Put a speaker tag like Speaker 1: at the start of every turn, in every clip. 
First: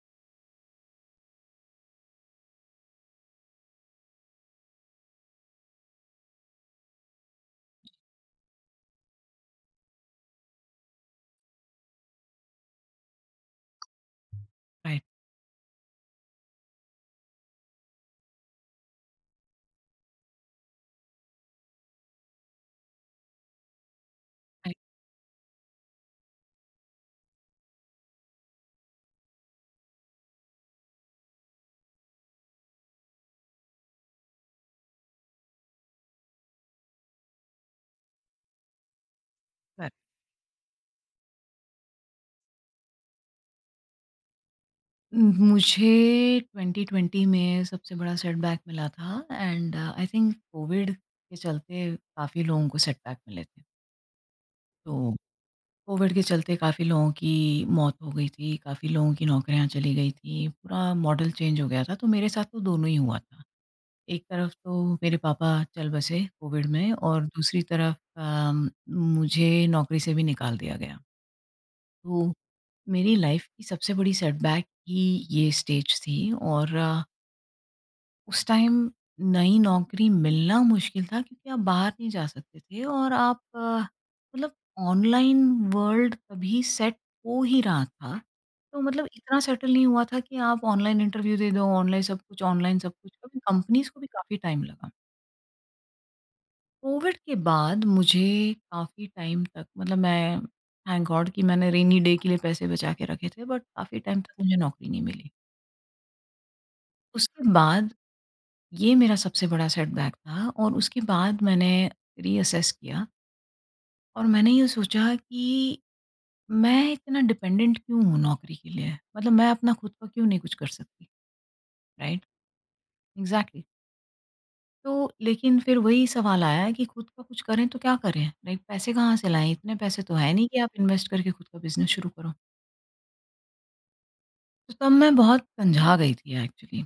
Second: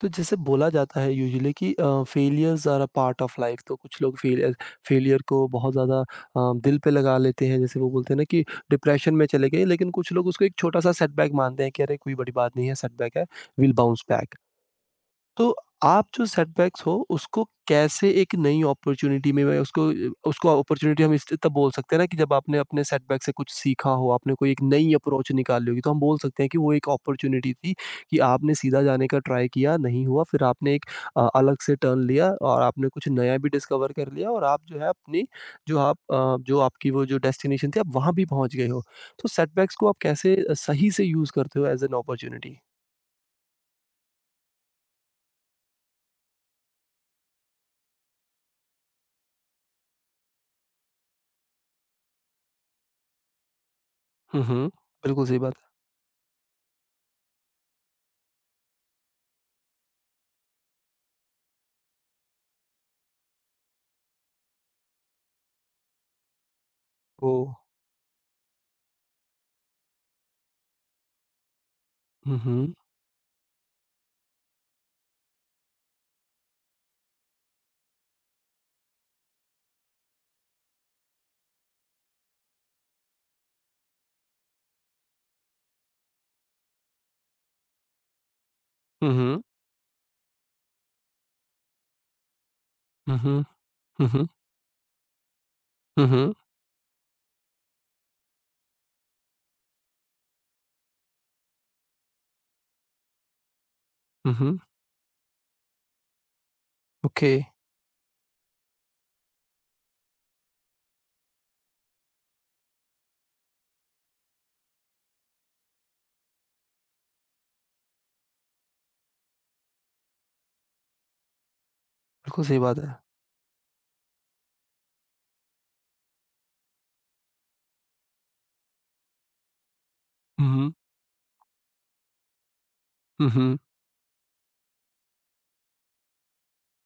Speaker 1: तो जैसे बोला जाता है यूजुअली कि failures are a part of life. तो कुछ लोग फेलियर फेलियर को बहुत ज़्यादा दिल पे लगा लेते हैं। जैसे वो बोलते हैं ना कि डिप्रेशन में चले गए, लेकिन कुछ लोग उसको एक छोटा सा सेटबैक मानते हैं कि अरे कोई बड़ी बात नहीं है, सेटबैक है, विल बाउंस बैक।
Speaker 2: राइट
Speaker 1: तो आप जो सेटबैक्स हो उसको कैसे एक नई अपॉर्च्युनिटी में मैं उसको उसको अपॉर्च्युनिटी हम इस तब बोल सकते हैं ना कि जब आपने अपने सेटबैक से कुछ सीखा हो, आपने कोई एक
Speaker 2: राइट
Speaker 1: नई अप्रोच निकाली होगी, तो हम बोल सकते हैं कि वो एक अपॉर्च्युनिटी थी। कि आपने सीधा जाने का ट्राई किया, नहीं हुआ, फिर आपने एक अलग से टर्न लिया और आपने कुछ नया भी डिस्कवर कर लिया और आप जो है अपनी जो आप जो आपकी वो जो डेस्टिनेशन थी आप वहाँ भी पहुँच गए हो। तो सेटबैक्स को
Speaker 2: राइट।
Speaker 1: आप कैसे सही से यूज़ करते हो एज़ एन अपॉर्च्युनिटी?
Speaker 2: मुझे 2020 में सबसे बड़ा सेटबैक मिला था एंड आई थिंक कोविड के चलते काफ़ी लोगों को सेटबैक मिले थे।
Speaker 1: हुँ, हुँ।
Speaker 2: तो
Speaker 1: बिल्कुल सही बात है।
Speaker 2: कोविड के चलते काफ़ी लोगों की मौत हो गई थी, काफ़ी लोगों की नौकरियां चली गई थी, पूरा मॉडल चेंज हो गया था। तो मेरे साथ तो दोनों ही हुआ था। एक तरफ तो मेरे पापा चल बसे कोविड में और
Speaker 1: ओह!
Speaker 2: दूसरी तरफ मुझे नौकरी से भी निकाल दिया गया। तो
Speaker 1: Mhm,
Speaker 2: मेरी लाइफ की सबसे बड़ी सेटबैक ही ये स्टेज थी। और उस टाइम नई नौकरी मिलना मुश्किल था, क्योंकि आप बाहर नहीं जा सकते थे और मतलब ऑनलाइन वर्ल्ड तभी सेट हो ही रहा था। तो मतलब इतना
Speaker 1: mhm,
Speaker 2: सेटल नहीं हुआ था कि आप ऑनलाइन इंटरव्यू दे दो, ऑनलाइन सब कुछ, ऑनलाइन सब कुछ। अभी
Speaker 1: mhm,
Speaker 2: कंपनीज़ को भी
Speaker 1: mhm,
Speaker 2: काफ़ी टाइम लगा।
Speaker 1: mhm,
Speaker 2: कोविड के बाद मुझे काफ़ी टाइम तक मतलब मैं थैंक गॉड कि मैंने रेनी डे के लिए पैसे बचा के रखे थे, बट काफ़ी टाइम तक मुझे
Speaker 1: mhm,
Speaker 2: नौकरी नहीं मिली।
Speaker 1: ओके,
Speaker 2: उसके बाद ये मेरा सबसे बड़ा सेटबैक था, और उसके बाद मैंने रीअसेस किया और मैंने ये सोचा कि मैं इतना डिपेंडेंट क्यों हूँ नौकरी के लिए। मतलब मैं अपना खुद का क्यों नहीं कुछ कर सकती? राइट।
Speaker 1: बिल्कुल सही बात है।
Speaker 2: एग्जैक्टली। तो लेकिन फिर वही सवाल आया कि खुद का कुछ करें तो क्या करें, लाइक पैसे कहाँ से लाएं? इतने पैसे तो है नहीं कि आप
Speaker 1: हुँ,
Speaker 2: इन्वेस्ट करके खुद का बिजनेस शुरू करो।
Speaker 1: हुँ, हुँ,
Speaker 2: तो तब मैं बहुत कंझा गई थी एक्चुअली।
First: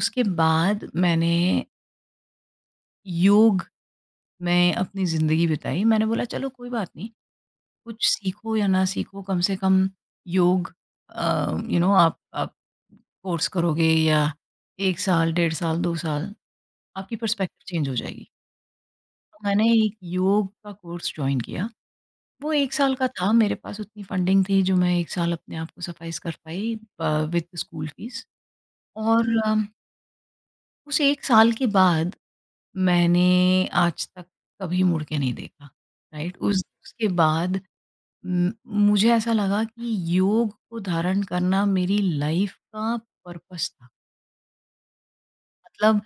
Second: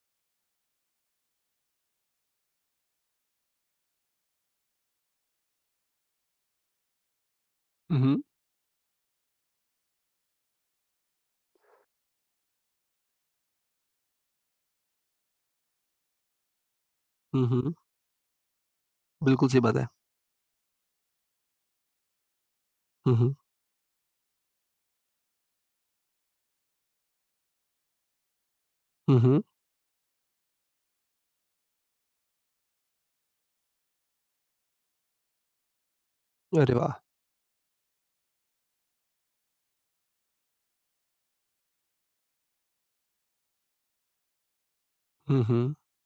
Speaker 2: उसके बाद मैंने योग में अपनी ज़िंदगी बिताई। मैंने बोला चलो कोई बात नहीं, कुछ
Speaker 1: हुँ,
Speaker 2: सीखो या ना सीखो, कम से कम योग। यू नो, आप कोर्स करोगे या 1 साल, 1.5 साल, 2 साल आपकी
Speaker 1: हुँ,
Speaker 2: पर्सपेक्टिव
Speaker 1: हुँ,
Speaker 2: चेंज हो जाएगी। तो
Speaker 1: बिल्कुल सही
Speaker 2: मैंने
Speaker 1: बात है।
Speaker 2: एक योग का कोर्स जॉइन किया। वो 1 साल का
Speaker 1: हुँ,
Speaker 2: था।
Speaker 1: हुँ,
Speaker 2: मेरे पास उतनी फंडिंग थी जो मैं 1 साल अपने आप को सफ़ाइज़ कर पाई, विद स्कूल फीस।
Speaker 1: हुँ,
Speaker 2: और
Speaker 1: हुँ,
Speaker 2: उस 1 साल के बाद मैंने आज तक कभी मुड़ के नहीं देखा, राइट? उस
Speaker 1: अरे वाह!
Speaker 2: उसके बाद म- मुझे ऐसा लगा कि योग को धारण करना मेरी लाइफ का पर्पस था।
Speaker 1: हुँ, हुँ,
Speaker 2: मतलब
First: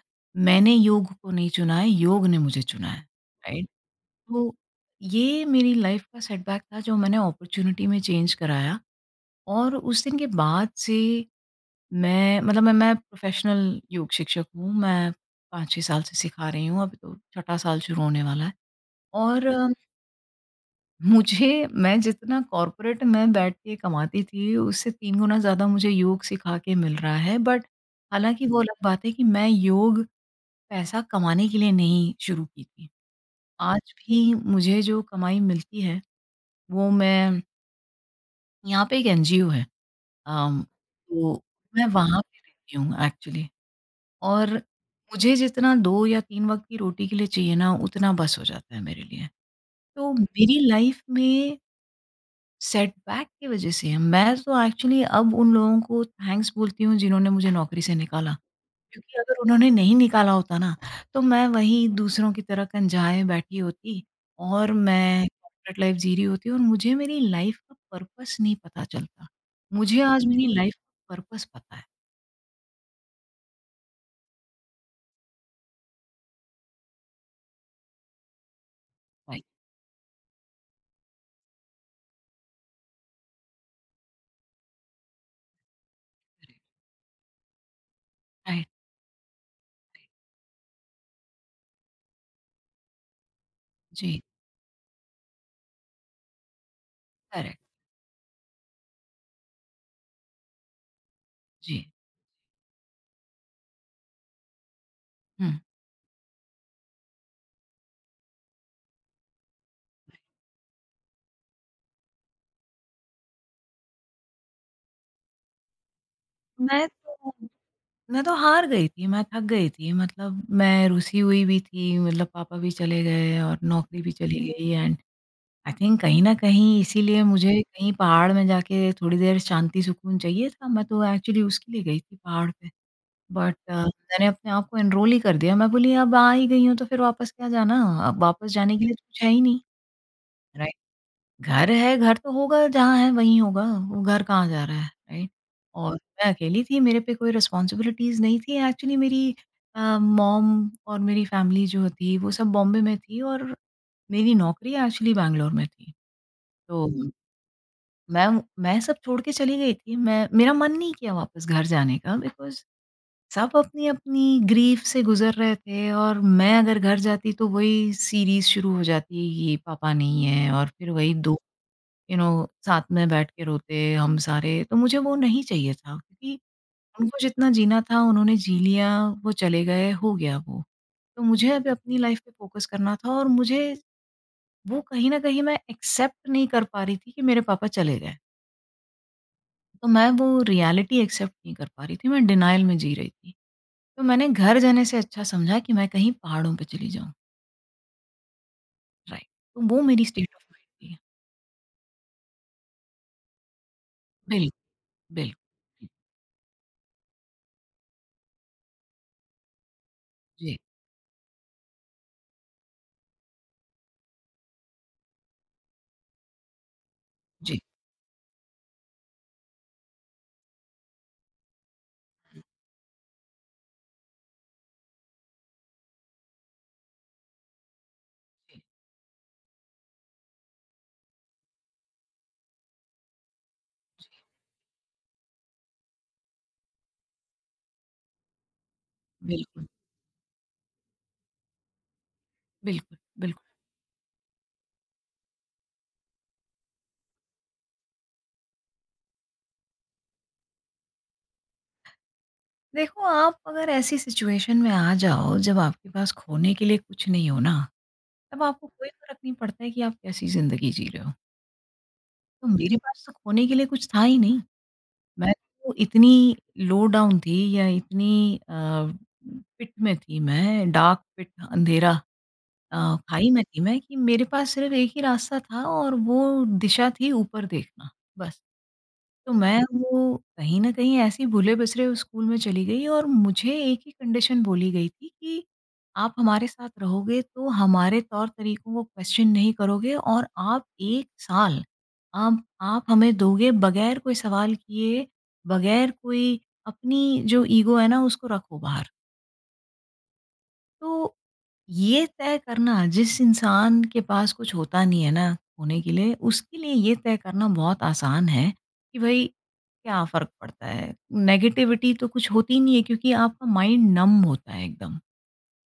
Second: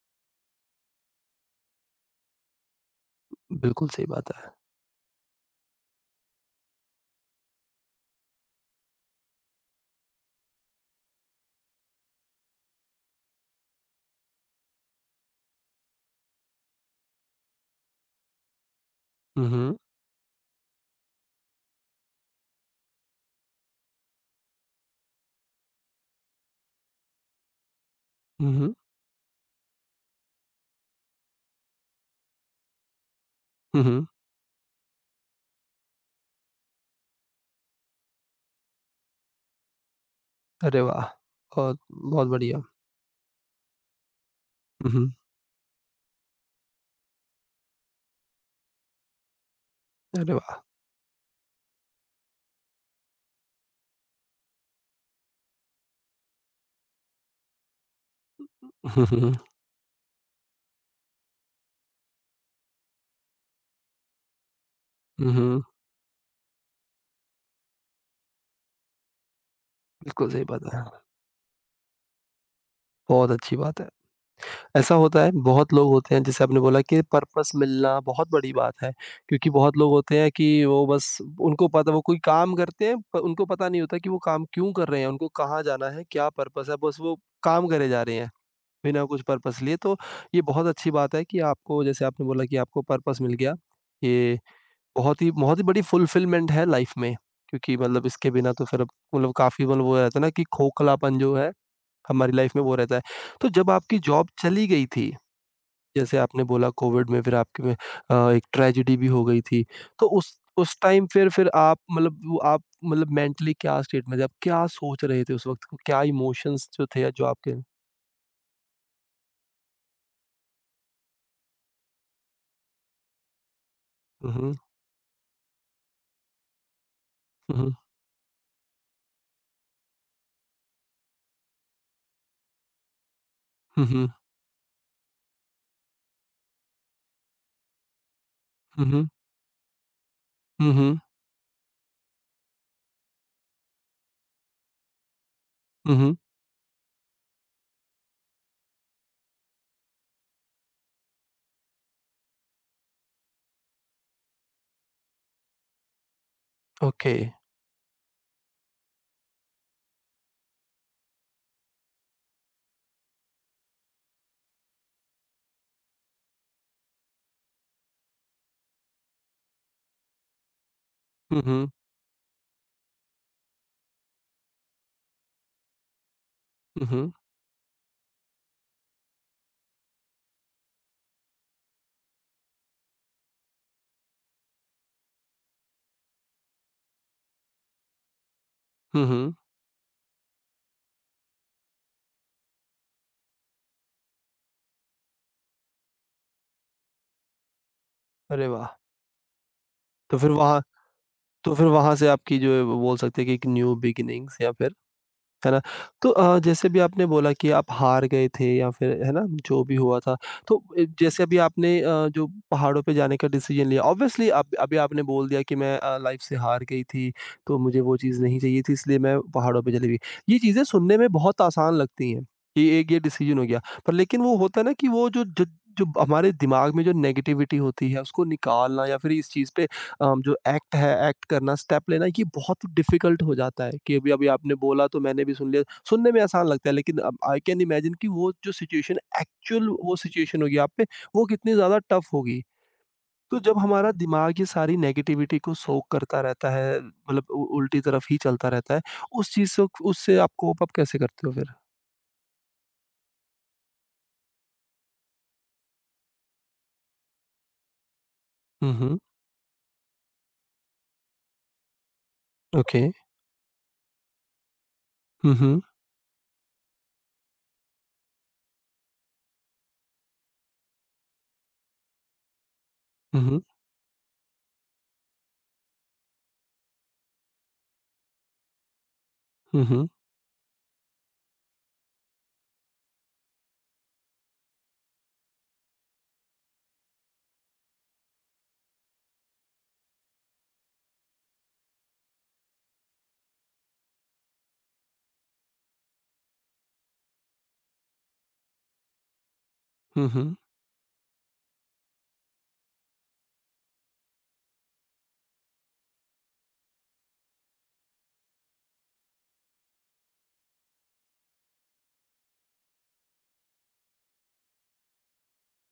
Speaker 2: मैंने योग को नहीं चुना है, योग ने मुझे चुना है। राइट।
Speaker 1: बिल्कुल सही बात है।
Speaker 2: तो ये मेरी लाइफ का सेटबैक था जो मैंने अपॉर्चुनिटी में चेंज कराया। और उस दिन के बाद से मैं, मतलब मैं प्रोफेशनल योग शिक्षक हूँ। मैं 5-6 साल से सिखा रही हूँ, अब तो छठा साल शुरू होने वाला है।
Speaker 1: हुँ,
Speaker 2: और
Speaker 1: हुँ,
Speaker 2: मुझे, मैं जितना कॉर्पोरेट में बैठ के कमाती थी, उससे 3 गुना ज़्यादा मुझे योग सिखा के मिल रहा है। बट हालाँकि
Speaker 1: हुँ,
Speaker 2: वो
Speaker 1: हुँ,
Speaker 2: अलग बात है कि मैं योग पैसा कमाने के लिए नहीं शुरू की थी।
Speaker 1: हुँ,
Speaker 2: आज
Speaker 1: हुँ,
Speaker 2: भी मुझे जो कमाई मिलती है, वो मैं, यहाँ पे एक एनजीओ है,
Speaker 1: अरे वाह!
Speaker 2: तो
Speaker 1: बहुत
Speaker 2: मैं वहाँ
Speaker 1: बहुत
Speaker 2: पे
Speaker 1: बढ़िया।
Speaker 2: रहती हूँ एक्चुअली। और
Speaker 1: हुँ, हुँ,
Speaker 2: मुझे जितना 2 या 3 वक़्त की रोटी के लिए चाहिए ना, उतना बस हो जाता है मेरे लिए। तो
Speaker 1: अरे
Speaker 2: मेरी
Speaker 1: वाह!
Speaker 2: लाइफ़ में सेटबैक की वज़ह से, मैं तो एक्चुअली अब उन लोगों को थैंक्स बोलती हूँ जिन्होंने मुझे नौकरी से निकाला।
Speaker 1: हुँ,
Speaker 2: क्योंकि
Speaker 1: हुँ,
Speaker 2: अगर उन्होंने नहीं निकाला होता ना, तो मैं वहीं दूसरों की तरह कँजाए बैठी होती और मैं
Speaker 1: हुँ, हुँ,
Speaker 2: कॉर्पोरेट लाइफ़ जी रही होती, और मुझे मेरी लाइफ़ का पर्पस नहीं पता चलता। मुझे आज
Speaker 1: बिल्कुल सही
Speaker 2: मेरी
Speaker 1: बात
Speaker 2: लाइफ़
Speaker 1: है।
Speaker 2: का पर्पस पता है।
Speaker 1: बहुत अच्छी बात है। ऐसा होता है। बहुत लोग होते हैं, जैसे आपने बोला कि पर्पस मिलना बहुत बड़ी बात है,
Speaker 2: राइट,
Speaker 1: क्योंकि बहुत लोग होते हैं कि वो बस उनको पता वो कोई काम करते हैं पर उनको पता नहीं होता कि वो काम क्यों कर रहे हैं, उनको कहाँ जाना है, क्या
Speaker 2: करेक्ट,
Speaker 1: पर्पस है, बस वो काम करे जा रहे हैं,
Speaker 2: राइट।
Speaker 1: बिना कुछ पर्पस लिए। तो ये बहुत अच्छी बात है कि आपको, जैसे आपने बोला कि आपको पर्पस मिल गया,
Speaker 2: जी,
Speaker 1: ये बहुत ही बड़ी फुलफिलमेंट है लाइफ में,
Speaker 2: करेक्ट,
Speaker 1: क्योंकि मतलब इसके बिना तो फिर अब मतलब काफ़ी मतलब वो रहता है ना कि खोखलापन जो है,
Speaker 2: जी।
Speaker 1: हमारी लाइफ में वो रहता है। तो जब आपकी जॉब चली गई थी,
Speaker 2: हुँ।
Speaker 1: जैसे आपने बोला कोविड में, फिर आपके में एक ट्रेजेडी भी हो गई थी। तो उस टाइम फिर आप मतलब वो आप मतलब मेंटली क्या स्टेट में थे? आप क्या सोच रहे थे उस वक़्त? क्या इमोशंस
Speaker 2: मैं
Speaker 1: जो थे जो
Speaker 2: तो
Speaker 1: आपके
Speaker 2: मैं तो हार गई थी, मैं थक गई थी। मतलब मैं रुसी हुई भी थी, मतलब पापा भी चले गए और नौकरी भी
Speaker 1: हुँ,
Speaker 2: चली हुँ।
Speaker 1: हुँ,
Speaker 2: गई। एंड आई थिंक कहीं न कहीं इसीलिए मुझे हुँ।
Speaker 1: हुँ,
Speaker 2: कहीं पहाड़ में जाके थोड़ी देर शांति सुकून चाहिए था। मैं तो एक्चुअली उसके लिए गई थी पहाड़ पे। बट
Speaker 1: हुँ, हुँ,
Speaker 2: मैंने अपने आप को एनरोल ही कर दिया। मैं बोली अब आ ही गई हूँ तो फिर वापस क्या जाना? अब वापस जाने के
Speaker 1: हुँ,
Speaker 2: लिए तो
Speaker 1: हुँ,
Speaker 2: कुछ है ही नहीं,
Speaker 1: हुँ,
Speaker 2: राइट?
Speaker 1: हुँ,
Speaker 2: घर है, घर तो होगा जहाँ है वहीं होगा, वो घर कहाँ जा रहा है, राइट? और
Speaker 1: हुँ, हुँ,
Speaker 2: मैं अकेली थी, मेरे पे कोई रिस्पॉन्सिबिलिटीज़ नहीं थी एक्चुअली। मेरी मॉम और मेरी फैमिली जो थी वो सब बॉम्बे में थी, और मेरी नौकरी एक्चुअली बैंगलोर में थी। तो
Speaker 1: ओके।
Speaker 2: मैं मैं सब छोड़ के चली गई थी। मैं, मेरा मन नहीं किया वापस घर जाने का, बिकॉज़ सब अपनी-अपनी ग्रीफ़ से गुज़र रहे थे, और मैं अगर घर जाती तो वही सीरीज़ शुरू हो जाती, ये पापा नहीं है, और फिर वही दो,
Speaker 1: हुँ, हुँ,
Speaker 2: यू नो, साथ में बैठ के रोते हम सारे। तो मुझे वो नहीं चाहिए था, क्योंकि
Speaker 1: हुँ, हुँ,
Speaker 2: उनको जितना जीना था उन्होंने जी लिया, वो चले गए, हो गया वो। तो मुझे अब अपनी लाइफ़ पे फ़ोकस करना था। और मुझे वो कहीं न कहीं मैं एक्सेप्ट नहीं कर पा रही थी कि मेरे पापा चले गए।
Speaker 1: हुँ, हुँ,
Speaker 2: तो मैं वो रियलिटी एक्सेप्ट नहीं कर पा रही थी, मैं डिनायल में जी रही थी। तो मैंने घर जाने से अच्छा समझा कि मैं कहीं पहाड़ों पे चली जाऊँ,
Speaker 1: अरे वाह!
Speaker 2: राइट। तो वो मेरी
Speaker 1: तो फिर
Speaker 2: स्टेट ऑफ
Speaker 1: वहाँ
Speaker 2: माइंड थी।
Speaker 1: तो फिर वहाँ से आपकी जो है वो बोल सकते हैं कि एक न्यू बिगिनिंग्स या
Speaker 2: बिल्कुल,
Speaker 1: फिर
Speaker 2: बिल्कुल।
Speaker 1: है ना? तो जैसे भी आपने बोला कि आप हार गए थे या फिर है ना, जो भी हुआ था। तो
Speaker 2: जी,
Speaker 1: जैसे अभी आपने जो पहाड़ों पे जाने का डिसीजन लिया, ऑब्वियसली अब अभी आपने बोल दिया कि मैं लाइफ़ से हार गई थी, तो
Speaker 2: जी,
Speaker 1: मुझे वो चीज़ नहीं चाहिए थी इसलिए मैं पहाड़ों पे चली गई। ये चीज़ें सुनने में बहुत आसान लगती हैं, कि एक ये डिसीजन हो गया। पर लेकिन वो होता है ना कि वो जो हमारे दिमाग में जो नेगेटिविटी होती है उसको
Speaker 2: जी।
Speaker 1: निकालना या फिर इस चीज़ पे जो एक्ट है, एक्ट करना, स्टेप लेना, ये बहुत डिफ़िकल्ट हो जाता है। कि अभी-अभी आपने बोला तो मैंने भी सुन लिया। सुनने में आसान लगता है लेकिन अब आई कैन इमेजिन कि वो जो सिचुएशन
Speaker 2: बिल्कुल,
Speaker 1: एक्चुअल वो सिचुएशन होगी आप पे, वो कितनी ज़्यादा टफ़ होगी।
Speaker 2: बिल्कुल,
Speaker 1: तो
Speaker 2: बिल्कुल।
Speaker 1: जब हमारा दिमाग ये सारी नेगेटिविटी को सोक करता रहता है, मतलब उ उल्टी तरफ ही चलता रहता है, उस चीज़ से उससे आप कोप अप कैसे करते हो फिर?
Speaker 2: देखो, आप अगर ऐसी सिचुएशन में आ जाओ जब आपके पास खोने के लिए कुछ नहीं हो ना, तब आपको
Speaker 1: हुँ,
Speaker 2: कोई
Speaker 1: हुँ,
Speaker 2: फ़र्क नहीं पड़ता है कि आप कैसी ज़िंदगी जी रहे हो। तो मेरे
Speaker 1: ओके।
Speaker 2: पास तो खोने के लिए कुछ था ही नहीं। मैं
Speaker 1: हुँ, हुँ,
Speaker 2: तो इतनी लो डाउन थी, या इतनी पिट में थी मैं, डार्क पिट, अंधेरा
Speaker 1: हुँ,
Speaker 2: खाई
Speaker 1: हुँ,
Speaker 2: में थी मैं, कि मेरे पास सिर्फ़ एक ही रास्ता था और वो दिशा थी ऊपर देखना, बस। तो मैं
Speaker 1: हुँ, हुँ,
Speaker 2: वो कहीं न कहीं ऐसी भूले-बिसरे स्कूल में चली गई, और मुझे एक ही कंडीशन बोली गई थी कि, "आप हमारे साथ रहोगे तो हमारे तौर-तरीकों को क्वेश्चन नहीं करोगे, और आप 1 साल, आप हमें दोगे बगैर कोई सवाल किए, बगैर कोई, अपनी जो ईगो है ना उसको रखो बाहर।"
Speaker 1: हुँ, हुँ, हुँ,
Speaker 2: तो ये तय करना, जिस इंसान के पास कुछ होता नहीं है ना होने के लिए, उसके लिए ये तय करना बहुत आसान है कि भई क्या फ़र्क पड़ता है। नेगेटिविटी तो कुछ होती ही नहीं है, क्योंकि आपका माइंड नम होता है एकदम।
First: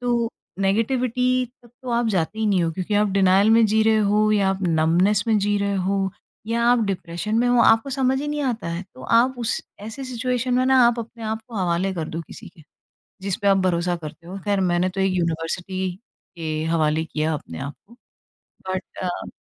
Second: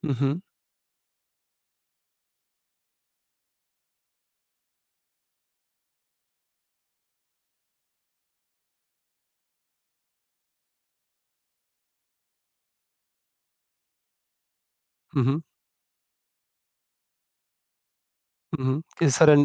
Speaker 2: तो
Speaker 1: हुँ,
Speaker 2: नेगेटिविटी तक तो आप जाते ही नहीं हो, क्योंकि आप डिनायल में जी रहे हो, या आप नमनेस में जी रहे हो, या आप डिप्रेशन में हो, आपको समझ ही नहीं आता है। तो आप उस, ऐसी सिचुएशन में ना, आप अपने आप को हवाले कर दो किसी के, जिस पे आप भरोसा करते हो। ख़ैर, मैंने तो एक
Speaker 1: हुँ, हुँ,
Speaker 2: यूनिवर्सिटी के हवाले किया अपने आप को।
Speaker 1: हुँ,
Speaker 2: बट
Speaker 1: हुँ। सरें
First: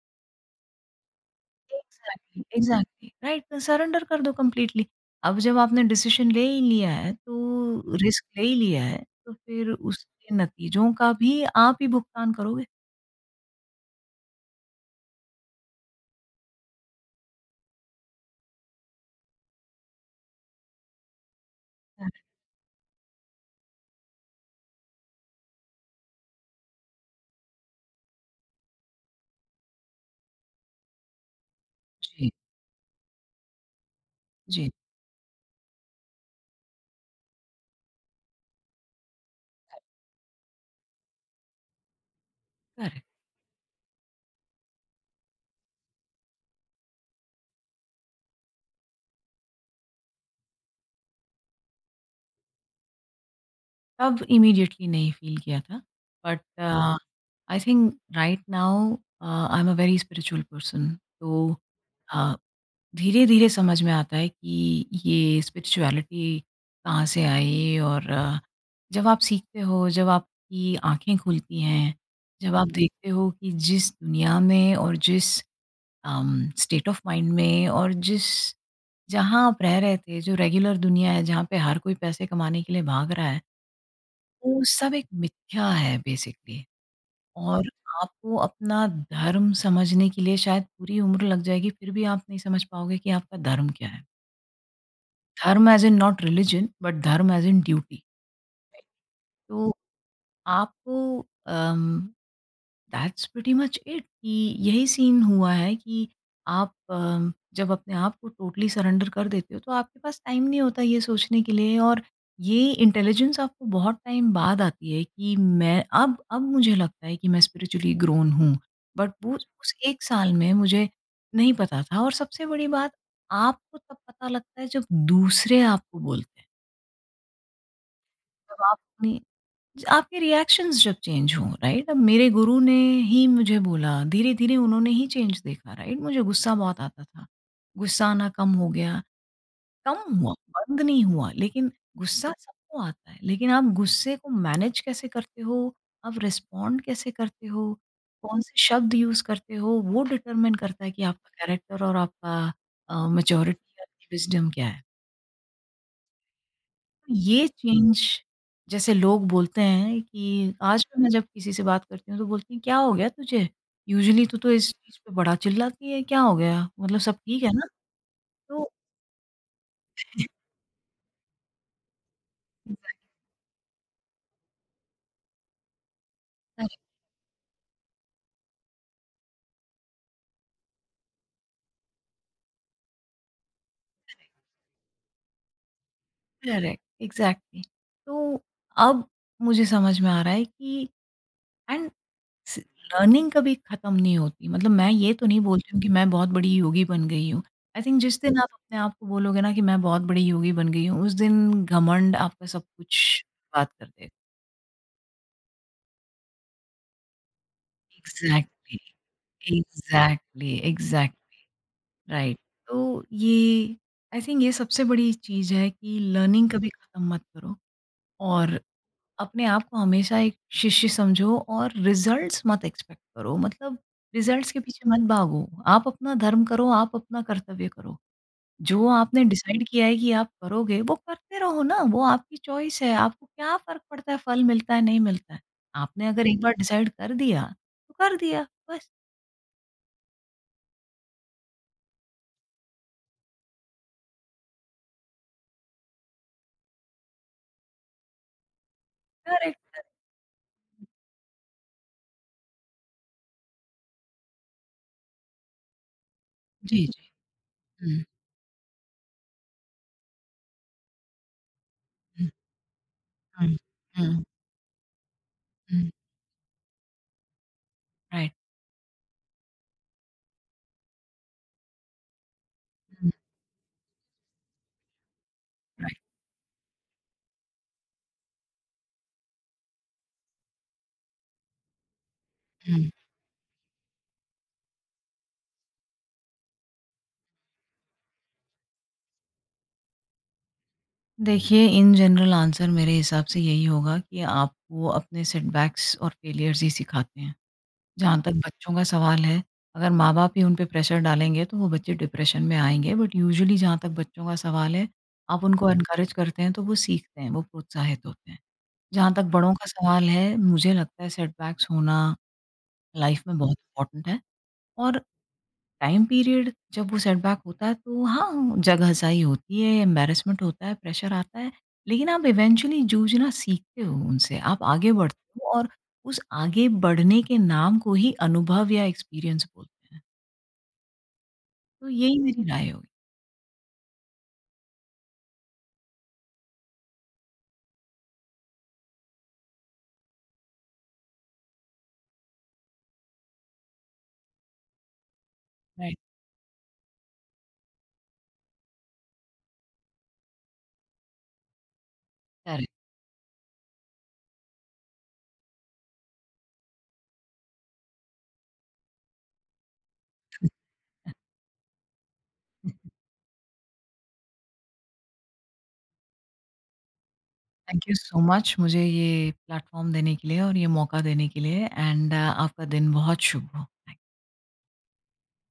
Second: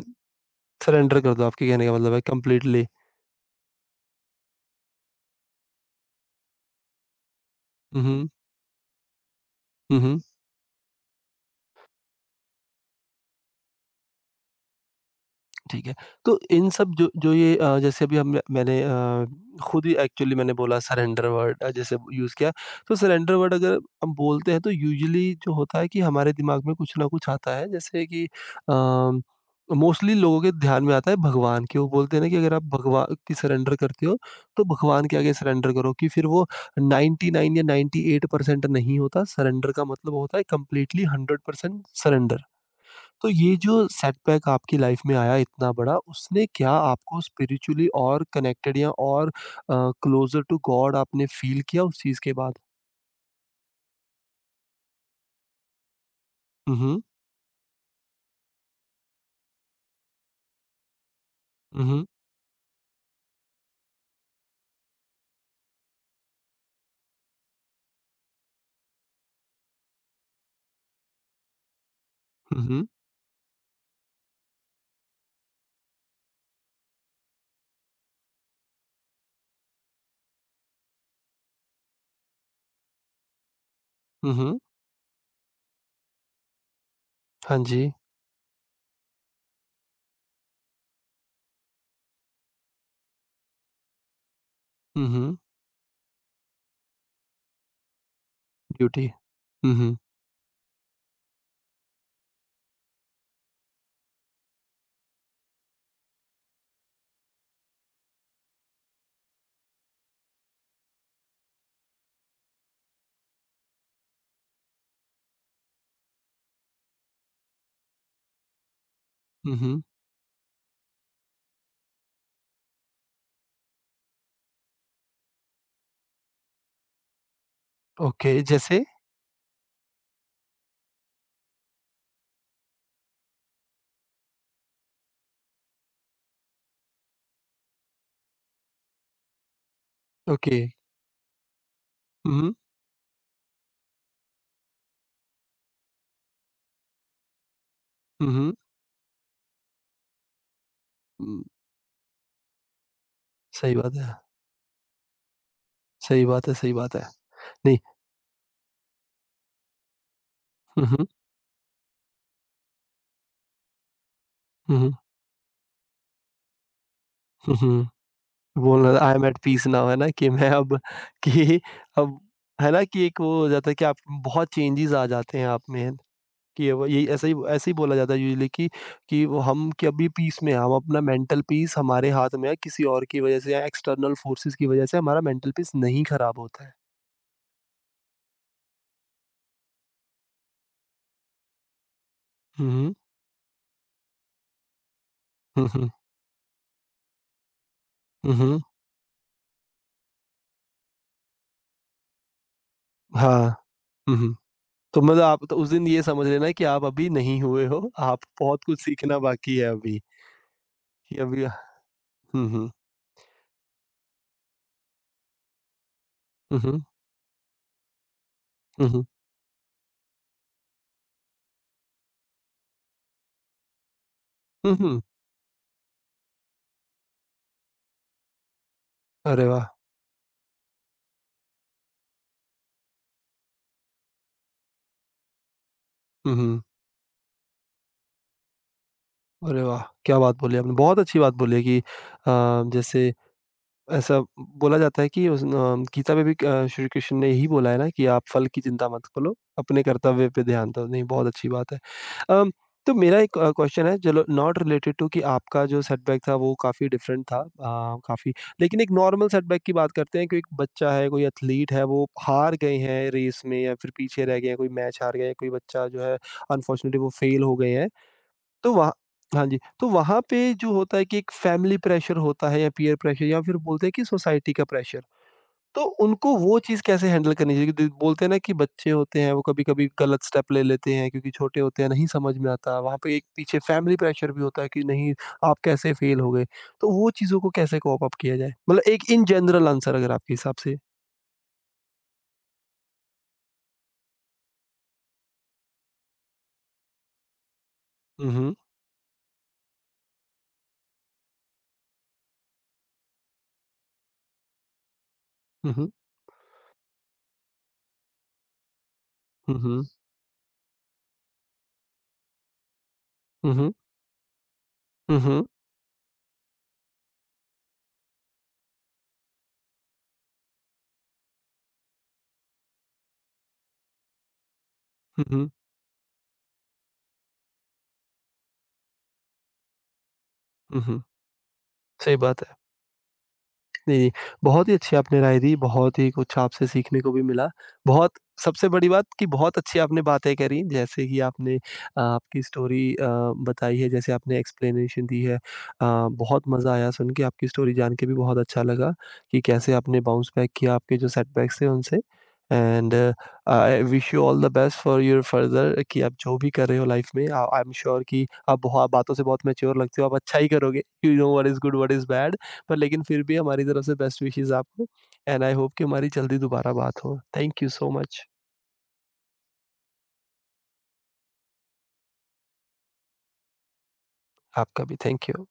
Speaker 1: सरेंडर कर दो, आपके कहने का मतलब है
Speaker 2: exactly,
Speaker 1: completely.
Speaker 2: Exactly, right. Surrender कर दो कंप्लीटली। अब जब आपने डिसीज़न ले ही लिया है, तो
Speaker 1: हुँ,
Speaker 2: रिस्क
Speaker 1: हुँ।
Speaker 2: ले ही लिया है, तो फिर
Speaker 1: हुँ, हुँ,
Speaker 2: उसके नतीजों का भी आप ही भुगतान करोगे।
Speaker 1: ठीक है। तो इन सब जो जो ये जैसे अभी हम मैंने खुद ही एक्चुअली मैंने बोला सरेंडर वर्ड जैसे
Speaker 2: करेक्ट,
Speaker 1: यूज़ किया। तो सरेंडर वर्ड अगर हम बोलते हैं तो यूजुअली जो होता है कि हमारे दिमाग में कुछ ना कुछ आता है, जैसे कि अ, मोस्टली लोगों के ध्यान में आता है भगवान, कि वो बोलते हैं ना
Speaker 2: जी,
Speaker 1: कि अगर आप भगवा की सरेंडर करते हो तो
Speaker 2: जी,
Speaker 1: भगवान के आगे सरेंडर करो कि फिर वो 99 या 98% नहीं होता, सरेंडर का मतलब होता है कंप्लीटली 100% सरेंडर।
Speaker 2: करेक्ट।
Speaker 1: तो ये जो सेटबैक आपकी लाइफ में आया इतना बड़ा, उसने क्या आपको स्पिरिचुअली और कनेक्टेड या और क्लोज़र टू गॉड आपने फ़ील किया उस चीज़ के बाद?
Speaker 2: तब इमीडिएटली नहीं फ़ील किया था, but
Speaker 1: hmm, hmm.
Speaker 2: I think right now I am a very spiritual person. तो
Speaker 1: हुँ, हुँ।
Speaker 2: अ धीरे-धीरे समझ में आता है कि ये स्पिरिचुअलिटी कहाँ से आई। और जब आप सीखते हो, जब आपकी आँखें खुलती हैं, जब
Speaker 1: हुँ,
Speaker 2: आप हुँ।
Speaker 1: हुँ।
Speaker 2: देखते हो कि जिस दुनिया में, और जिस स्टेट ऑफ माइंड में, और जिस, जहाँ आप रह रहे थे, जो रेगुलर दुनिया है, जहाँ पे हर कोई पैसे कमाने के लिए भाग रहा है,
Speaker 1: हुँ, हुँ।
Speaker 2: वो सब एक मिथ्या है बेसिकली।
Speaker 1: हाँ
Speaker 2: और
Speaker 1: जी।
Speaker 2: आपको अपना धर्म समझने के लिए शायद पूरी उम्र लग जाएगी, फिर भी आप नहीं समझ पाओगे कि आपका धर्म क्या है।
Speaker 1: हुँ, हुँ।
Speaker 2: Dharma as in not religion, but dharma as in duty.
Speaker 1: Duty.
Speaker 2: तो
Speaker 1: हुँ, हुँ।
Speaker 2: आपको, um, that's pretty much it कि यही सीन हुआ है कि आप, जब अपने आप को टोटली सरेंडर कर देते हो तो आपके पास टाइम नहीं होता ये सोचने के लिए। और ये इंटेलिजेंस आपको बहुत टाइम बाद आती है कि मैं अब मुझे लगता है कि मैं स्पिरिचुअली ग्रोन हूँ। बट वो
Speaker 1: हुँ,
Speaker 2: उस
Speaker 1: हुँ।
Speaker 2: 1 साल में मुझे नहीं पता था। और सबसे बड़ी बात, आपको तब पता लगता है जब दूसरे आपको बोलते हैं।
Speaker 1: ओके,
Speaker 2: जब
Speaker 1: जैसे?
Speaker 2: आपने, आपके रिएक्शंस जब चेंज हों, राइट? अब मेरे गुरु ने ही मुझे बोला, धीरे-धीरे उन्होंने ही चेंज देखा, राइट? मुझे गुस्सा बहुत आता था। गुस्सा आना कम हो गया, कम हुआ,
Speaker 1: ओके।
Speaker 2: बंद नहीं हुआ। लेकिन गुस्सा
Speaker 1: हुँ, हुँ।
Speaker 2: सबको आता है, लेकिन आप गुस्से को मैनेज कैसे करते हो, आप रिस्पॉन्ड कैसे करते हो,
Speaker 1: हुँ, हुँ।
Speaker 2: कौन-से शब्द यूज़ करते हो, वो डिटरमाइन करता है कि आपका
Speaker 1: उम,
Speaker 2: कैरेक्टर और आपका
Speaker 1: सही
Speaker 2: मैच्योरिटी,
Speaker 1: बात
Speaker 2: आपकी
Speaker 1: है।
Speaker 2: विज़डम क्या है।
Speaker 1: सही बात है, सही बात है।
Speaker 2: ये
Speaker 1: नहीं,
Speaker 2: चेंज, जैसे लोग बोलते हैं कि आज
Speaker 1: हुँ,
Speaker 2: भी
Speaker 1: हुँ।
Speaker 2: मैं जब किसी से बात करती हूँ तो बोलती हैं, "क्या हो गया तुझे? यूजुअली तू तो इस
Speaker 1: हुँ, हुँ।
Speaker 2: चीज़ पे बड़ा चिल्लाती है, क्या हो गया? मतलब सब ठीक है
Speaker 1: हुँ,
Speaker 2: ना?"
Speaker 1: हुँ।
Speaker 2: तो
Speaker 1: बोलना I am at peace now, है ना? कि मैं अब कि अब है ना कि एक वो हो जाता है कि आप बहुत चेंजेस आ जाते हैं आप में कि
Speaker 2: करेक्ट,
Speaker 1: वो ये ऐसा ही ऐसे ही बोला जाता है यूजुअली कि वो हम कि अभी पीस में हैं, हम अपना मेंटल पीस हमारे हाथ में है, किसी और की वजह से या एक्सटर्नल फोर्सेस की वजह से हमारा मेंटल पीस नहीं खराब होता है।
Speaker 2: Correct, exactly. तो अब मुझे समझ में आ रहा है कि, एंड स
Speaker 1: हुँ,
Speaker 2: लर्निंग कभी ख़त्म नहीं होती। मतलब मैं ये तो नहीं बोल
Speaker 1: हुँ,
Speaker 2: रही हूँ
Speaker 1: हुँ,
Speaker 2: कि
Speaker 1: हुँ,
Speaker 2: मैं बहुत बड़ी योगी बन गई हूँ। आई थिंक जिस
Speaker 1: हुँ,
Speaker 2: दिन आप
Speaker 1: हुँ,
Speaker 2: अपने आप को बोलोगे ना कि मैं बहुत बड़ी योगी बन गई हूँ, उस दिन घमंड आपका सब कुछ
Speaker 1: हाँ,
Speaker 2: बर्बाद कर देगा।
Speaker 1: हुँ, हुँ। तो मतलब आप तो उस दिन ये समझ लेना कि आप अभी नहीं हुए हो, आप बहुत कुछ
Speaker 2: एग्ज़ैक्टली,
Speaker 1: सीखना बाकी है अभी,
Speaker 2: एग्ज़ैक्टली,
Speaker 1: कि
Speaker 2: एग्ज़ैक्ट
Speaker 1: अभी
Speaker 2: राइट।
Speaker 1: हुँ, हुँ,
Speaker 2: तो ये, आई थिंक ये सबसे बड़ी चीज़ है कि लर्निंग
Speaker 1: हुँ,
Speaker 2: कभी
Speaker 1: हुँ,
Speaker 2: ख़त्म मत करो, और
Speaker 1: हुँ, हुँ,
Speaker 2: अपने आप को हमेशा एक शिष्य समझो, और रिज़ल्ट्स मत एक्सपेक्ट करो। मतलब रिज़ल्ट्स के
Speaker 1: हुँ,
Speaker 2: पीछे
Speaker 1: हुँ।
Speaker 2: मत भागो। आप अपना धर्म करो, आप अपना कर्तव्य करो। जो आपने
Speaker 1: अरे वाह!
Speaker 2: डिसाइड किया है कि आप करोगे, वो करते रहो ना, वो आपकी चॉइस है। आपको क्या फ़र्क पड़ता है फल मिलता है, नहीं मिलता है? आपने अगर
Speaker 1: हुँ,
Speaker 2: एक बार
Speaker 1: हुँ।
Speaker 2: डिसाइड कर दिया, तो कर दिया बस।
Speaker 1: अरे वाह! क्या बात बोली आपने, बहुत अच्छी बात बोली है कि जैसे ऐसा बोला जाता है कि उस न गीता में भी श्री कृष्ण ने यही बोला है ना कि आप फल की चिंता मत करो, अपने कर्तव्य पे ध्यान दो। नहीं, बहुत अच्छी बात है। अम, तो मेरा एक क्वेश्चन है, चलो नॉट रिलेटेड टू कि आपका जो सेटबैक था वो
Speaker 2: जी,
Speaker 1: काफ़ी
Speaker 2: जी।
Speaker 1: डिफरेंट था। अ,
Speaker 2: हुँ,
Speaker 1: काफ़ी लेकिन एक नॉर्मल सेटबैक की बात करते हैं, कि एक बच्चा है, कोई एथलीट है, वो
Speaker 2: हुँ,
Speaker 1: हार गए हैं रेस
Speaker 2: हुँ,
Speaker 1: में या फिर
Speaker 2: हुँ,
Speaker 1: पीछे रह गए हैं, कोई मैच हार गए हैं, कोई बच्चा
Speaker 2: हुँ,
Speaker 1: जो है अनफॉर्चुनेटली वो फेल हो गए हैं।
Speaker 2: राइट,
Speaker 1: तो वहाँ हाँ जी, तो वहाँ पे जो होता है कि एक फैमिली प्रेशर होता है या पीयर
Speaker 2: हुँ,
Speaker 1: प्रेशर या फिर बोलते हैं कि सोसाइटी का प्रेशर। तो
Speaker 2: राइट,
Speaker 1: उनको वो चीज़ कैसे हैंडल करनी चाहिए? क्योंकि बोलते हैं ना कि बच्चे होते हैं, वो कभी-कभी गलत स्टेप ले लेते हैं क्योंकि छोटे होते हैं, नहीं समझ में आता।
Speaker 2: हुँ।
Speaker 1: वहाँ पे एक पीछे फैमिली प्रेशर भी होता है कि नहीं, आप कैसे फेल हो गए? तो वो चीज़ों को कैसे कोप अप किया जाए? मतलब एक इन जनरल आंसर अगर आपके हिसाब से।
Speaker 2: देखिए, इन जनरल आंसर मेरे हिसाब से यही होगा कि आपको अपने सेटबैक्स और फेलियर्स ही सिखाते हैं। जहाँ तक
Speaker 1: हुँ, हुँ।
Speaker 2: बच्चों का सवाल है, अगर माँ-बाप ही उन पे प्रेशर डालेंगे, तो वो बच्चे डिप्रेशन में आएँगे। बट यूजुअली जहाँ तक बच्चों का सवाल है, आप उनको
Speaker 1: हुँ, हुँ।
Speaker 2: एनकरेज करते हैं, तो वो सीखते हैं, वो प्रोत्साहित होते हैं। जहाँ तक बड़ों
Speaker 1: हुँ,
Speaker 2: का
Speaker 1: हुँ।
Speaker 2: सवाल है, मुझे लगता है सेटबैक्स होना लाइफ में बहुत
Speaker 1: हुँ, हुँ।
Speaker 2: इम्पोर्टेंट है। और
Speaker 1: हुँ, हुँ।
Speaker 2: टाइम पीरियड जब वो सेटबैक होता है तो हाँ, जगहज़ाही होती है, एम्बैरेसमेंट होता है, प्रेशर आता है, लेकिन आप इवेंचुअली जूझना सीखते हो उनसे, आप आगे
Speaker 1: हुँ,
Speaker 2: बढ़ते
Speaker 1: हुँ।
Speaker 2: हो, और उस आगे बढ़ने के नाम को ही अनुभव या एक्सपीरियंस बोलते हैं।
Speaker 1: हुँ, हुँ।
Speaker 2: तो यही
Speaker 1: सही
Speaker 2: मेरी
Speaker 1: बात है।
Speaker 2: राय होगी।
Speaker 1: जी, जी। बहुत ही अच्छी आपने राय दी, बहुत ही कुछ आपसे सीखने को भी मिला। बहुत सबसे बड़ी बात कि बहुत अच्छी आपने बातें करी, जैसे कि आपने आपकी स्टोरी बताई है, जैसे आपने एक्सप्लेनेशन दी है।
Speaker 2: राइट,
Speaker 1: बहुत मज़ा आया सुन के, आपकी स्टोरी जान के भी बहुत अच्छा लगा कि कैसे आपने बाउंस बैक किया आपके जो सेटबैक्स थे उनसे।
Speaker 2: Correct.
Speaker 1: And I wish you all the best for your further, कि आप जो भी कर रहे हो लाइफ में, आ आई एम श्योर कि आप बहु बातों से बहुत मैच्योर लगते हो, आप अच्छा ही करोगे। You know what is good, what is bad. पर लेकिन फिर भी हमारी तरफ से बेस्ट विशेस आपको एंड आई होप कि हमारी जल्दी दोबारा बात हो। Thank you
Speaker 2: thank
Speaker 1: so
Speaker 2: you so
Speaker 1: much.
Speaker 2: Much मुझे ये प्लेटफ़ॉर्म देने के लिए और ये मौका देने के लिए, एंड आपका दिन बहुत शुभ हो।
Speaker 1: आपका भी थैंक यू।